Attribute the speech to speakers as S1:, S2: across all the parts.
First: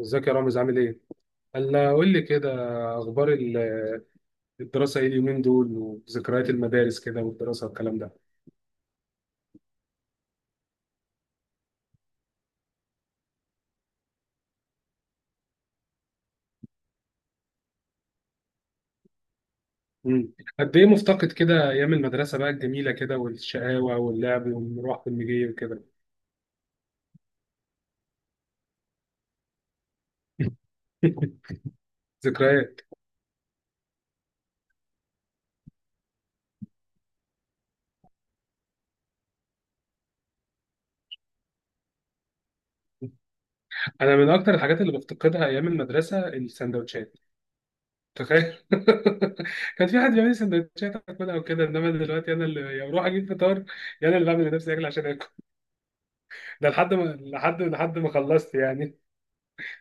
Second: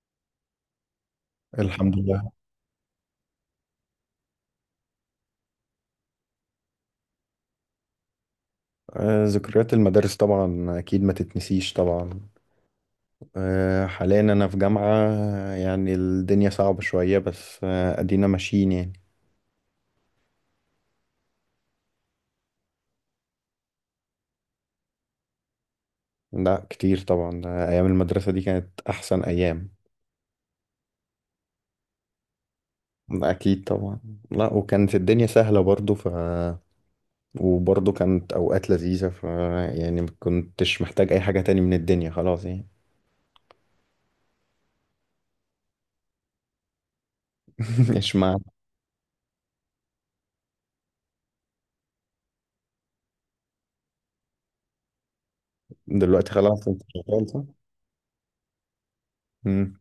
S1: ازيك يا رامز؟ عامل ايه؟ قال
S2: الحمد
S1: قول لي
S2: لله.
S1: كده. اخبار الدراسه ايه اليومين دول، وذكريات المدارس كده والدراسه والكلام ده.
S2: ذكريات المدارس طبعا أكيد ما تتنسيش طبعا. حاليا أنا في جامعة. يعني الدنيا صعبة شوية، بس أدينا ماشيين يعني.
S1: مم. قد ايه مفتقد كده ايام المدرسه بقى الجميله كده، والشقاوه واللعب والمروح والمجي وكده.
S2: لا، كتير طبعا. أيام المدرسة دي كانت أحسن أيام.
S1: ذكريات.
S2: أكيد طبعا. لا، وكانت الدنيا سهلة برضو وبرضو كانت أوقات لذيذة يعني ما كنتش محتاج أي حاجة تاني من الدنيا، خلاص يعني.
S1: انا من اكتر الحاجات اللي بفتقدها ايام المدرسه السندوتشات.
S2: إيش معنى؟
S1: تخيل. كان في حد بيعمل لي سندوتشات اكلها وكده، انما دلوقتي انا اللي يا بروح اجيب فطار، يا انا اللي بعمل لنفسي اكل عشان اكل.
S2: دلوقتي خلاص،
S1: ده
S2: أنت
S1: لحد ما
S2: شغال صح؟
S1: لحد لحد ما خلصت يعني.
S2: مم.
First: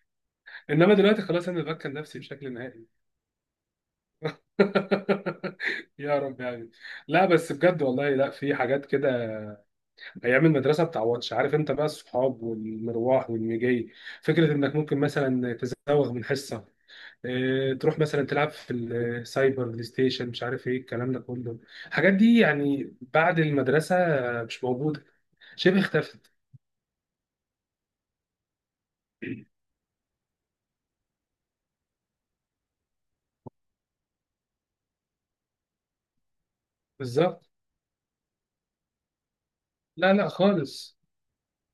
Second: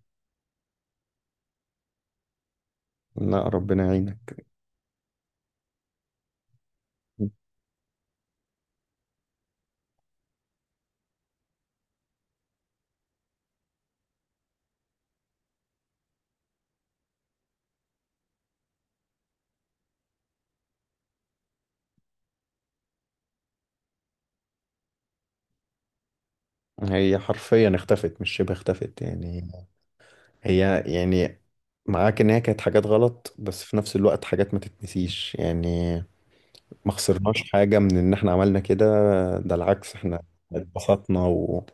S1: انما دلوقتي خلاص انا ببكر نفسي بشكل نهائي.
S2: لا، ربنا يعينك.
S1: يا رب يعني. لا بس بجد والله، لا في حاجات كده ايام المدرسه بتعوضش، عارف انت بقى الصحاب والمروح والمجي. فكره انك ممكن مثلا تزوغ من حصه، إيه، تروح مثلا تلعب في السايبر بلاي ستيشن، مش عارف ايه الكلام ده كله. الحاجات دي يعني بعد المدرسه مش موجوده، شبه اختفت.
S2: هي حرفيا اختفت، مش شبه اختفت يعني. هي يعني معاك ان هي كانت حاجات غلط، بس في نفس الوقت حاجات ما تتنسيش يعني. ما
S1: بالظبط.
S2: خسرناش حاجة من ان احنا عملنا كده. ده العكس،
S1: لا
S2: احنا
S1: لا خالص.
S2: اتبسطنا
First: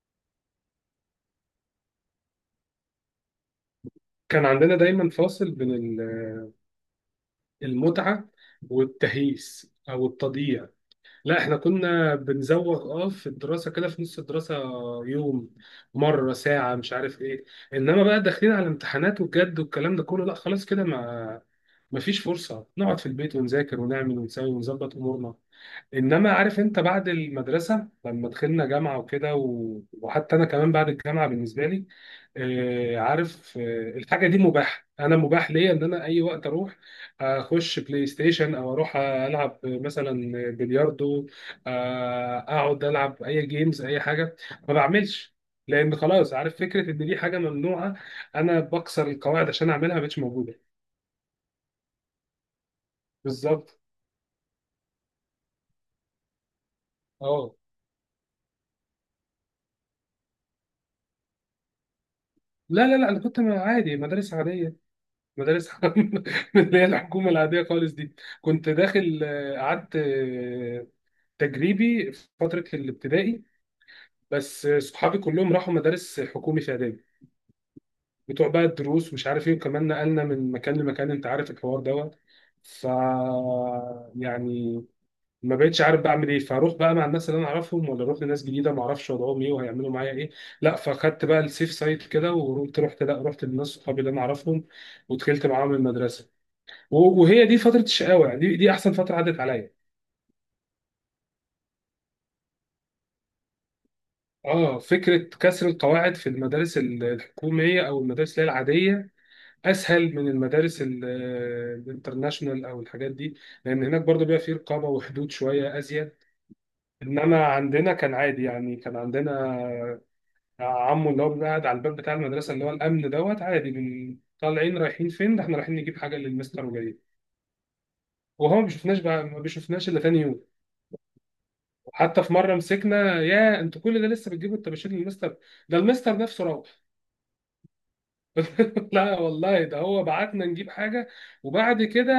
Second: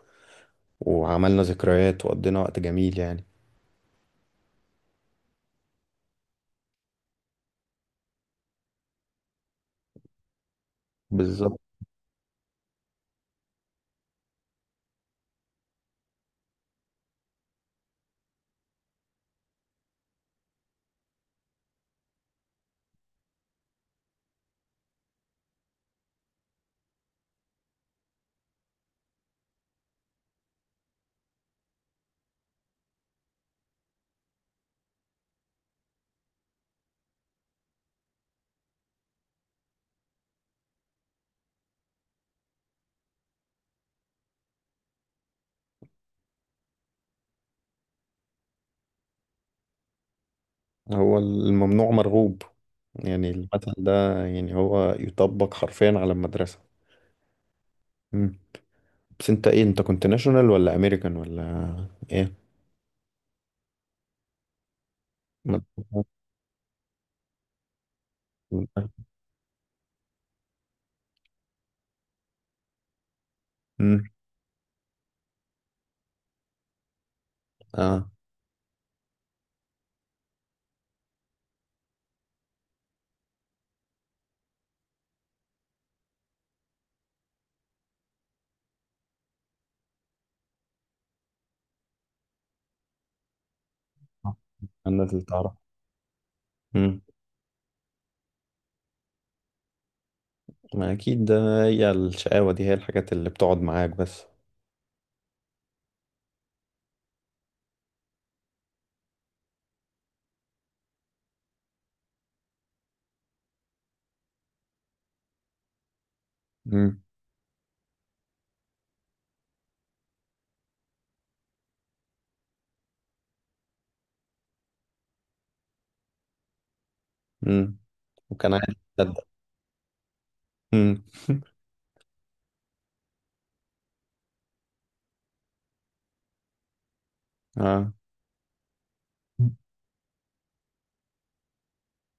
S2: وعملنا ذكريات وقضينا وقت جميل يعني.
S1: كان عندنا دايما فاصل بين المتعة والتهييس أو التضييع. لا احنا
S2: بالظبط.
S1: كنا بنزوغ في الدراسة كده في نص الدراسة، يوم، مرة، ساعة، مش عارف ايه. انما بقى داخلين على امتحانات وجد والكلام ده كله، لا خلاص كده ما، مفيش فرصة نقعد في البيت ونذاكر ونعمل ونسوي ونظبط أمورنا. انما عارف انت بعد المدرسه لما دخلنا جامعه وكده وحتى انا كمان بعد الجامعه بالنسبه لي، آه عارف، الحاجه دي مباحه، انا مباح ليا ان انا اي وقت اروح اخش بلاي ستيشن او اروح العب مثلا بلياردو، اقعد العب اي جيمز اي حاجه، ما بعملش. لان خلاص عارف فكره ان دي حاجه ممنوعه انا بكسر القواعد عشان اعملها ما بقتش موجوده.
S2: هو الممنوع مرغوب، يعني المثل
S1: بالظبط.
S2: ده. يعني هو يطبق حرفيا على المدرسة.
S1: اه.
S2: مم. بس انت كنت ناشونال ولا امريكان ولا ايه؟
S1: لا لا لا انا كنت عادي مدارس عاديه، مدارس.
S2: مدرسة-
S1: من اللي هي الحكومه العاديه خالص دي. كنت داخل، قعدت تجريبي في فتره الابتدائي.
S2: مم.
S1: بس صحابي كلهم راحوا مدارس حكومي في اعدادي،
S2: اه.
S1: بتوع بقى الدروس مش عارف ايه. وكمان نقلنا من مكان لمكان، انت عارف الحوار دوت. ف، يعني، ما بقتش عارف بعمل ايه، فاروح بقى مع الناس اللي انا اعرفهم، ولا اروح لناس جديده ما اعرفش وضعهم ايه وهيعملوا معايا ايه؟ لا، فخدت بقى السيف سايد كده ورحت، رحت لا رحت للناس صحابي اللي انا اعرفهم،
S2: الناس اللي
S1: ودخلت
S2: تعرف.
S1: معاهم المدرسه.
S2: امم.
S1: وهي دي فترة الشقاوة يعني، دي أحسن فترة عدت عليا.
S2: ما اكيد ده. هي الشقاوة دي، هي الحاجات اللي بتقعد معاك بس.
S1: اه، فكرة كسر القواعد في المدارس الحكومية أو المدارس اللي هي العادية أسهل من المدارس الانترناشونال أو الحاجات دي، لأن هناك برضو بيبقى فيه رقابة وحدود شوية أزيد.
S2: امم.
S1: إنما عندنا كان عادي يعني، كان عندنا عمو اللي هو بيبقى قاعد على الباب بتاع المدرسة، اللي هو الأمن دوت، عادي، من طالعين رايحين فين؟ ده احنا رايحين نجيب حاجة للمستر وجايين.
S2: امم. وكان
S1: وهو ما
S2: عادي
S1: بيشوفناش بقى
S2: تصدق؟
S1: ما بيشوفناش إلا تاني يوم.
S2: امم.
S1: وحتى في مره مسكنا: يا انتوا كل ده لسه بتجيبوا الطباشير للمستر؟ ده المستر نفسه روح.
S2: اه.
S1: لا والله ده هو بعتنا نجيب حاجه، وبعد كده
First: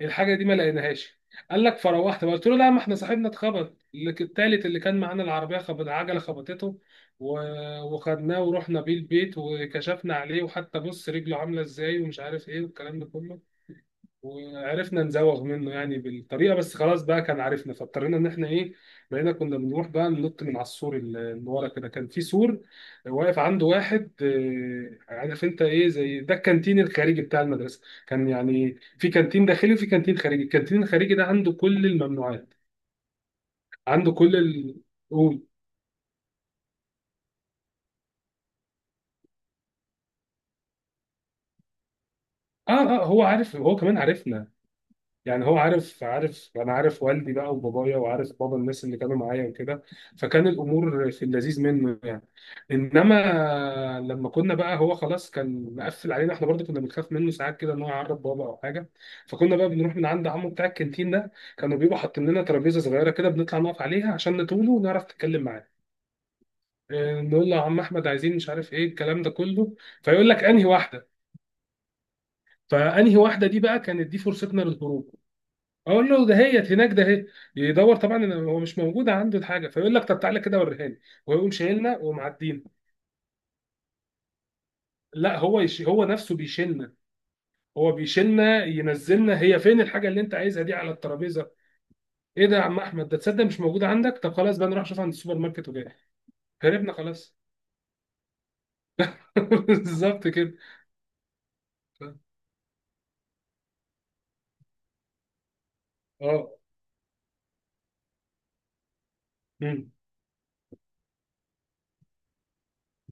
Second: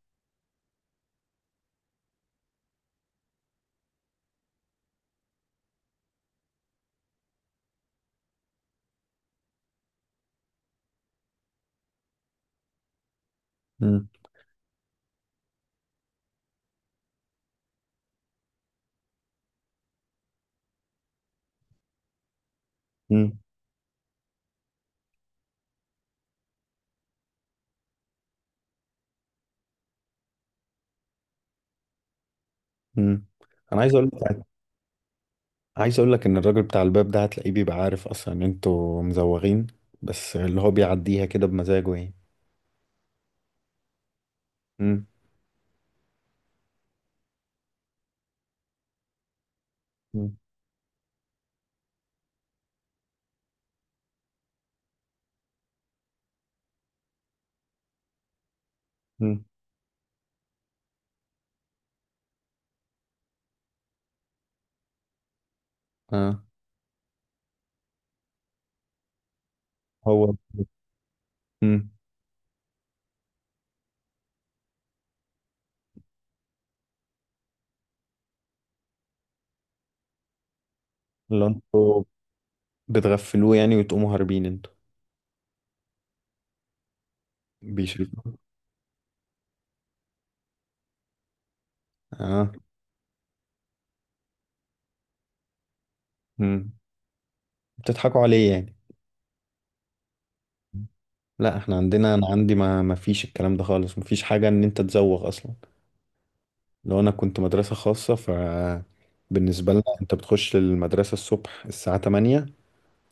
S1: الحاجه دي ما لقيناهاش. قال لك فروحت بقى. قلت له لا، ما احنا صاحبنا اتخبط، اللي التالت اللي كان معانا، العربيه خبط العجله خبطته، وخدناه ورحنا بيه البيت وكشفنا عليه، وحتى بص رجله عامله ازاي ومش عارف ايه والكلام ده كله.
S2: امم.
S1: وعرفنا نزوغ منه يعني بالطريقه، بس خلاص بقى كان عارفنا، فاضطرينا ان احنا ايه، بقينا كنا بنروح بقى ننط من على السور، اللي ورا كده كان في سور
S2: امم.
S1: واقف عنده واحد. عارف انت ايه زي ده، الكانتين الخارجي بتاع المدرسه. كان يعني في كانتين داخلي وفي كانتين خارجي، الكانتين الخارجي ده عنده كل الممنوعات.
S2: امم. انا عايز اقول
S1: عنده كل
S2: لك.
S1: قول.
S2: عايز اقول لك ان الراجل بتاع الباب ده، هتلاقيه بيبقى عارف اصلا ان انتوا مزوغين. بس اللي هو بيعديها كده بمزاجه يعني.
S1: اه. اه هو عارف، هو كمان عارفنا،
S2: امم.
S1: يعني هو عارف انا عارف والدي بقى وبابايا، وعارف بابا الناس اللي كانوا معايا وكده.
S2: امم.
S1: فكان الامور في اللذيذ منه يعني. انما لما كنا بقى، هو خلاص كان مقفل علينا، احنا برضه كنا بنخاف منه ساعات كده ان هو يعرض بابا او حاجه.
S2: امم.
S1: فكنا بقى بنروح من عند عمو بتاع الكانتين ده، كانوا بيبقوا حاطين لنا ترابيزه صغيره كده بنطلع نقف عليها عشان نطوله ونعرف نتكلم معاه.
S2: اه،
S1: إيه، نقول له يا عم احمد عايزين مش عارف ايه الكلام ده كله، فيقول
S2: هو.
S1: لك انهي واحده؟
S2: امم.
S1: فانهي واحده دي بقى كانت دي فرصتنا للهروب، اقول له ده هيت هناك ده هي. يدور طبعا إن هو مش موجود عنده الحاجه، فيقول لك طب تعالى كده وريها لي،
S2: اللي
S1: ويقوم شايلنا
S2: انتوا
S1: ومعدينا.
S2: بتغفلوه يعني، وتقوموا هاربين انتوا؟
S1: لا، هو هو نفسه بيشيلنا. هو
S2: بيشربوا.
S1: بيشيلنا ينزلنا، هي فين الحاجه اللي انت عايزها دي على الترابيزه؟ ايه
S2: اه.
S1: ده يا عم احمد، ده تصدق مش موجوده عندك، طب خلاص بقى نروح نشوف عند السوبر ماركت وجاي.
S2: امم.
S1: هربنا خلاص.
S2: بتضحكوا عليه يعني.
S1: بالظبط كده.
S2: لا، احنا عندنا انا عندي ما فيش الكلام ده خالص، ما فيش حاجه ان انت تزوغ اصلا.
S1: اه.
S2: لو انا كنت مدرسه خاصه بالنسبه لنا،
S1: مم.
S2: انت بتخش المدرسه الصبح الساعه 8.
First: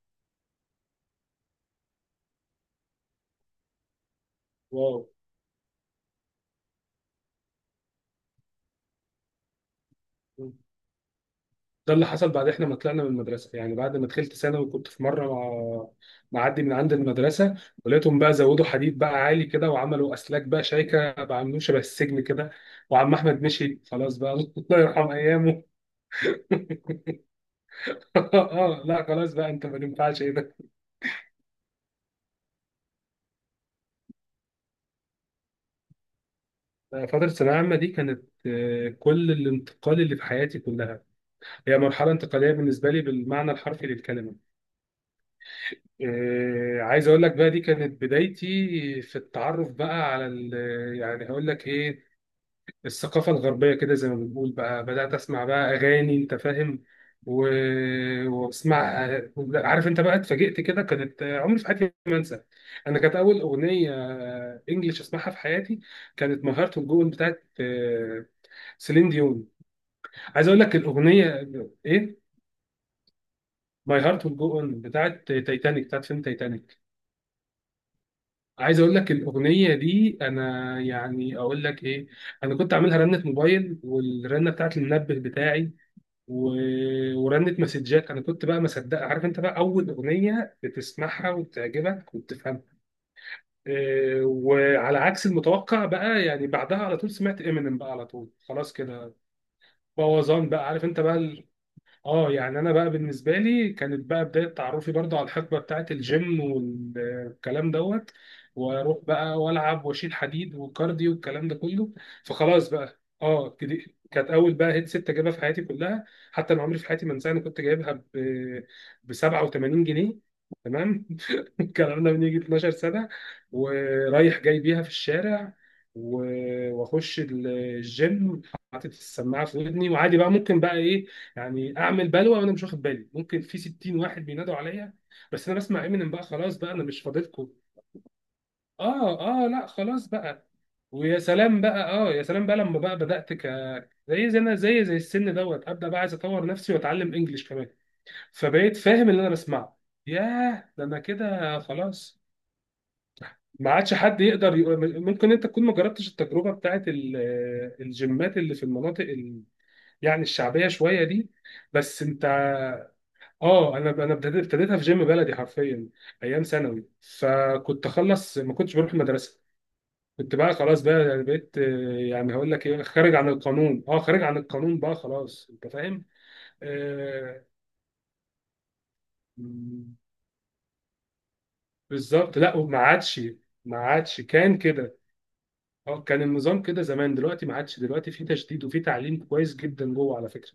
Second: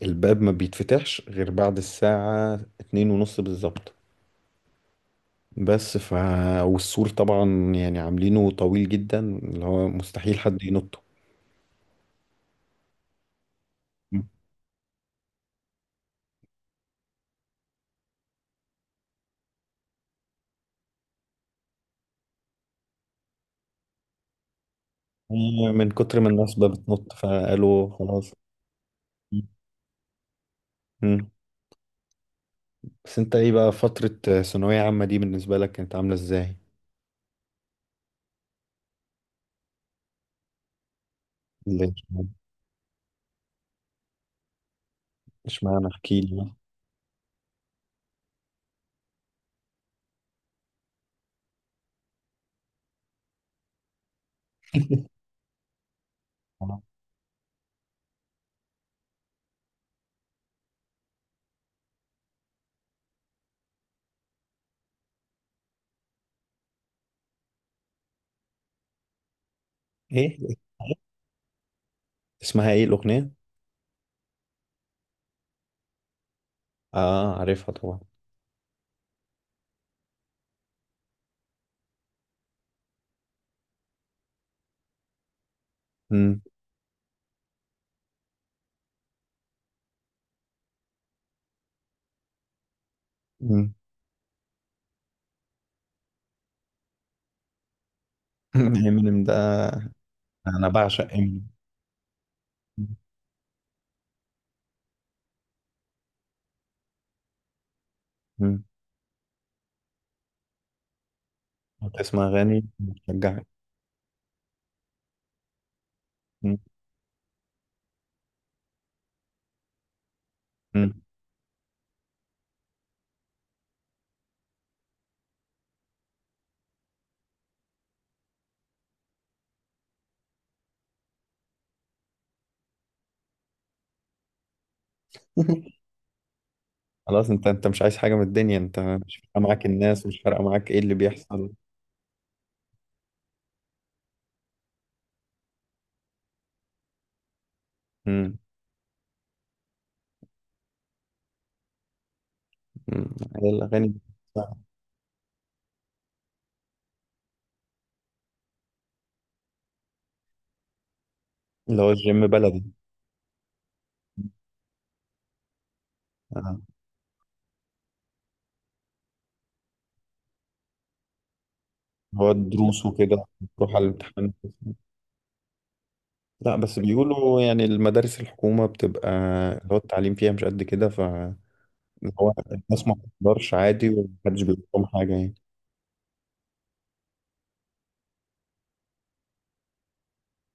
S2: الباب ما بيتفتحش غير بعد الساعه 2 ونص بالظبط.
S1: واو.
S2: بس والسور طبعا يعني عاملينه طويل جدا، اللي هو مستحيل حد ينطه.
S1: ده اللي حصل بعد احنا ما طلعنا من المدرسه يعني، بعد ما دخلت ثانوي كنت في مره مع، معدي من عند المدرسه، ولقيتهم بقى زودوا حديد بقى عالي كده، وعملوا اسلاك بقى شايكه بقى عاملين شبه السجن كده. وعم احمد مشي خلاص بقى. الله يرحم ايامه.
S2: من كتر ما الناس بقى بتنط، فقالوا خلاص.
S1: اه، لا خلاص بقى انت ما ينفعش ايه ده.
S2: مم. بس انت ايه بقى، فتره ثانويه عامه دي بالنسبه لك كانت عامله ازاي؟
S1: فتره ثانويه عامه دي كانت كل الانتقال اللي في حياتي كلها. هي
S2: ليه؟
S1: مرحله انتقاليه بالنسبه لي بالمعنى الحرفي للكلمه.
S2: اشمعنى، احكي لي.
S1: عايز اقول لك بقى دي كانت بدايتي في التعرف بقى على يعني هقول لك ايه، الثقافة الغربية كده زي ما بنقول. بقى بدأت أسمع بقى أغاني، أنت فاهم، و... وأسمع. عارف أنت بقى اتفاجئت كده، كانت عمري في حياتي ما أنسى، أنا كانت أول أغنية إنجليش أسمعها في حياتي كانت ماي هارت ويل جو بتاعت سيلين ديون.
S2: ايه؟
S1: عايز أقول لك الأغنية إيه؟
S2: اسمها ايه الاغنيه؟
S1: ماي هارت ويل جو أون بتاعت تايتانيك، بتاعت فيلم تايتانيك.
S2: اه، عارفها طبعا.
S1: عايز اقول لك الاغنيه دي انا يعني اقول لك ايه، انا كنت عاملها رنه موبايل، والرنه بتاعت المنبه بتاعي،
S2: امم.
S1: ورنت مسجات. انا كنت بقى مصدق، عارف انت بقى اول اغنيه بتسمعها وبتعجبك وبتفهمها.
S2: امم.
S1: إيه، وعلى عكس المتوقع بقى يعني بعدها على طول سمعت امينيم بقى على طول خلاص كده،
S2: امينيم ده؟
S1: بوظان
S2: انا
S1: بقى، عارف انت
S2: بعشق
S1: بقى.
S2: امينيم.
S1: اه يعني انا بقى بالنسبه لي كانت بقى بدايه تعرفي برضو على الحقبه بتاعه الجيم والكلام دوت،
S2: امم.
S1: واروح بقى والعب واشيل حديد وكارديو والكلام ده كله.
S2: تسمع اغاني
S1: فخلاص بقى
S2: بتشجعك؟
S1: اه كانت اول بقى هيدسيت اجيبها في حياتي كلها، حتى
S2: مم.
S1: انا عمري في حياتي ما انساها. انا كنت جايبها ب 87 جنيه.
S2: مم.
S1: تمام. الكلام ده من يجي 12 سنه. ورايح جاي بيها في الشارع، واخش الجيم حاطط السماعه في ودني، وعادي بقى ممكن بقى ايه، يعني اعمل بلوه وانا مش واخد بالي، ممكن في 60 واحد بينادوا عليا بس انا بسمع امينيم بقى، خلاص بقى انا مش
S2: خلاص، انت
S1: فاضلكم.
S2: انت مش عايز حاجه من الدنيا، انت
S1: اه.
S2: مش فارقه
S1: اه
S2: معاك
S1: لا
S2: الناس،
S1: خلاص
S2: مش فارقه
S1: بقى.
S2: معاك ايه اللي
S1: ويا
S2: بيحصل.
S1: سلام بقى، يا سلام بقى لما بقى بدات زي انا زي السن دوت ابدا بقى عايز اطور نفسي واتعلم انجليش كمان،
S2: امم.
S1: فبقيت فاهم اللي انا بسمعه، ياه ده انا كده خلاص،
S2: أمم. هي
S1: ما
S2: الاغاني
S1: عادش
S2: دي.
S1: حد يقدر يقول ممكن انت تكون ما جربتش التجربه بتاعت الجيمات اللي في المناطق يعني الشعبيه شويه دي.
S2: اللي هو
S1: بس انت،
S2: الجيم بلدي.
S1: اه انا ابتديتها في جيم بلدي حرفيا ايام
S2: آه.
S1: ثانوي، فكنت اخلص ما كنتش بروح المدرسه. كنت بقى خلاص بقى يعني بقيت،
S2: هو
S1: يعني هقول لك ايه،
S2: الدروس
S1: خارج
S2: وكده؟
S1: عن
S2: تروح على
S1: القانون.
S2: الامتحان.
S1: بقى خلاص انت فاهم.
S2: لا بس بيقولوا
S1: آه.
S2: يعني المدارس الحكومه بتبقى، اللي هو
S1: مم.
S2: التعليم فيها مش قد كده. إن هو
S1: بالظبط. لا وما
S2: الناس ما
S1: عادش،
S2: بتقدرش
S1: ما
S2: عادي
S1: عادش
S2: ومحدش
S1: كان
S2: بيقول لهم
S1: كده.
S2: حاجة يعني.
S1: اه كان النظام كده زمان، دلوقتي ما عادش، دلوقتي في تشديد وفي تعليم كويس جدا جوه على فكره.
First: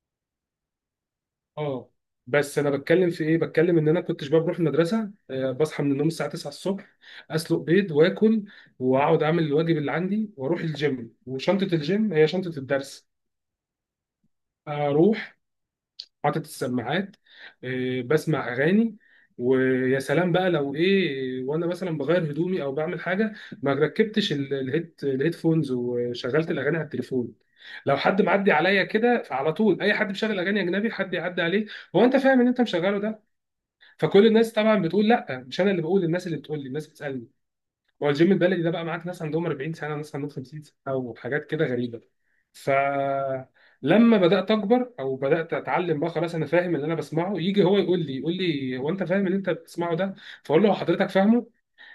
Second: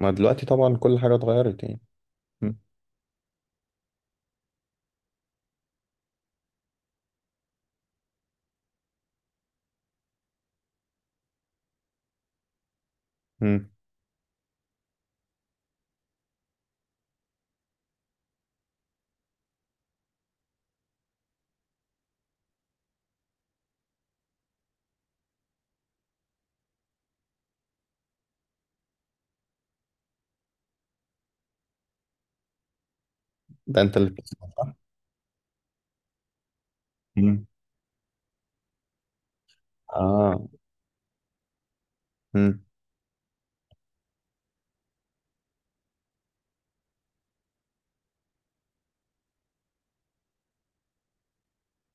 S2: ما دلوقتي طبعا كل حاجة اتغيرت يعني.
S1: اه،
S2: مم.
S1: بس انا بتكلم في ايه، بتكلم ان انا كنتش بقى بروح المدرسه. بصحى من النوم الساعه 9 الصبح، اسلق بيض واكل، واقعد اعمل الواجب اللي عندي، واروح الجيم. وشنطه الجيم هي شنطه الدرس.
S2: مم.
S1: اروح حاطط السماعات، بسمع اغاني. ويا سلام بقى لو ايه وانا مثلا بغير هدومي او بعمل حاجه، ما ركبتش الهيدفونز وشغلت الاغاني على التليفون، لو حد معدي عليا كده فعلى طول اي حد مشغل اغاني اجنبي حد يعدي عليه، هو انت فاهم ان انت مشغله ده؟
S2: ده انت اللي.
S1: فكل الناس طبعا بتقول، لا مش انا اللي بقول، الناس اللي بتقول لي، الناس بتسالني.
S2: مم.
S1: هو الجيم البلدي ده بقى معاك ناس عندهم 40 سنه، ناس عندهم
S2: اه.
S1: 50 سنه، او حاجات كده غريبه.
S2: مم.
S1: فلما بدات اكبر او بدات اتعلم بقى خلاص انا فاهم اللي انا بسمعه، يجي هو يقول لي، هو انت فاهم اللي انت بتسمعه ده؟ فاقول له هو حضرتك فاهمه؟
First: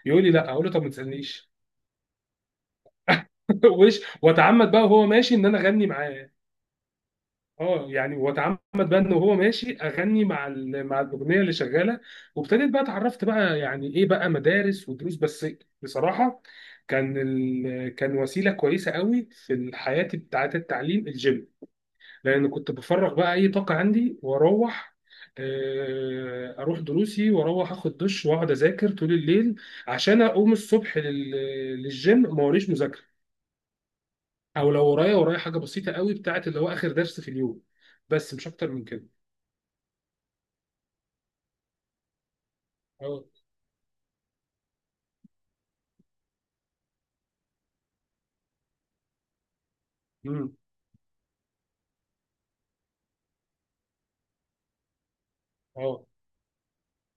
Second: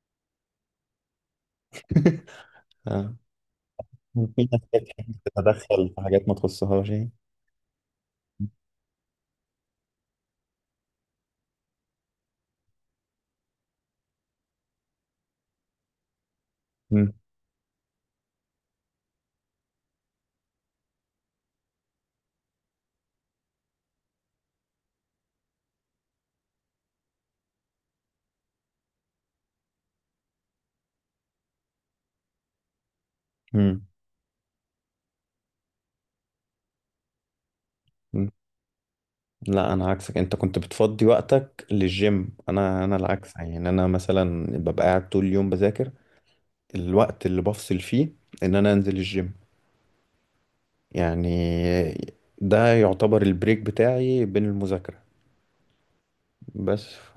S1: يقول لي لا، اقول له طب ما تسالنيش.
S2: اه. في ناس
S1: واتعمد بقى وهو
S2: بتحب
S1: ماشي ان انا اغني
S2: تتدخل في حاجات
S1: معاه.
S2: ما تخصهاش يعني.
S1: اه يعني واتعمد بقى ان هو ماشي اغني مع الاغنيه اللي شغاله. وابتديت بقى اتعرفت بقى يعني ايه بقى مدارس ودروس بس. بصراحه
S2: مم.
S1: كان كان وسيله كويسه قوي في حياتي بتاعت التعليم الجيم. لان كنت بفرغ بقى اي طاقه عندي واروح، اروح دروسي واروح اخد دش، واقعد اذاكر طول الليل عشان اقوم الصبح للجيم ما وريش مذاكره،
S2: مم.
S1: او لو ورايا حاجه بسيطه قوي بتاعت اللي هو اخر درس في اليوم،
S2: مم.
S1: بس مش اكتر من كده.
S2: لا، انا عكسك، انت كنت بتفضي وقتك للجيم، انا
S1: اه.
S2: العكس يعني، انا مثلا ببقى قاعد طول اليوم بذاكر. الوقت اللي بفصل فيه، ان انا انزل الجيم،
S1: امم.
S2: يعني، ده يعتبر البريك بتاعي بين المذاكرة.
S1: اه.
S2: بس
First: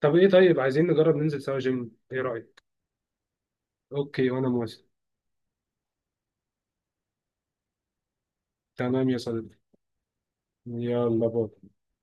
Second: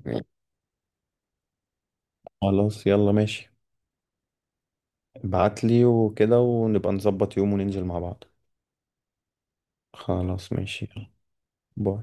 S1: طب ايه، طيب عايزين نجرب ننزل سوا جيم، ايه رأيك؟
S2: خلاص يلا ماشي.
S1: اوكي، وانا موافق.
S2: ابعتلي وكده ونبقى نظبط يوم وننزل مع بعض.
S1: تمام يا صديقي.
S2: خلاص، ماشي، يلا
S1: يلا باي.
S2: باي.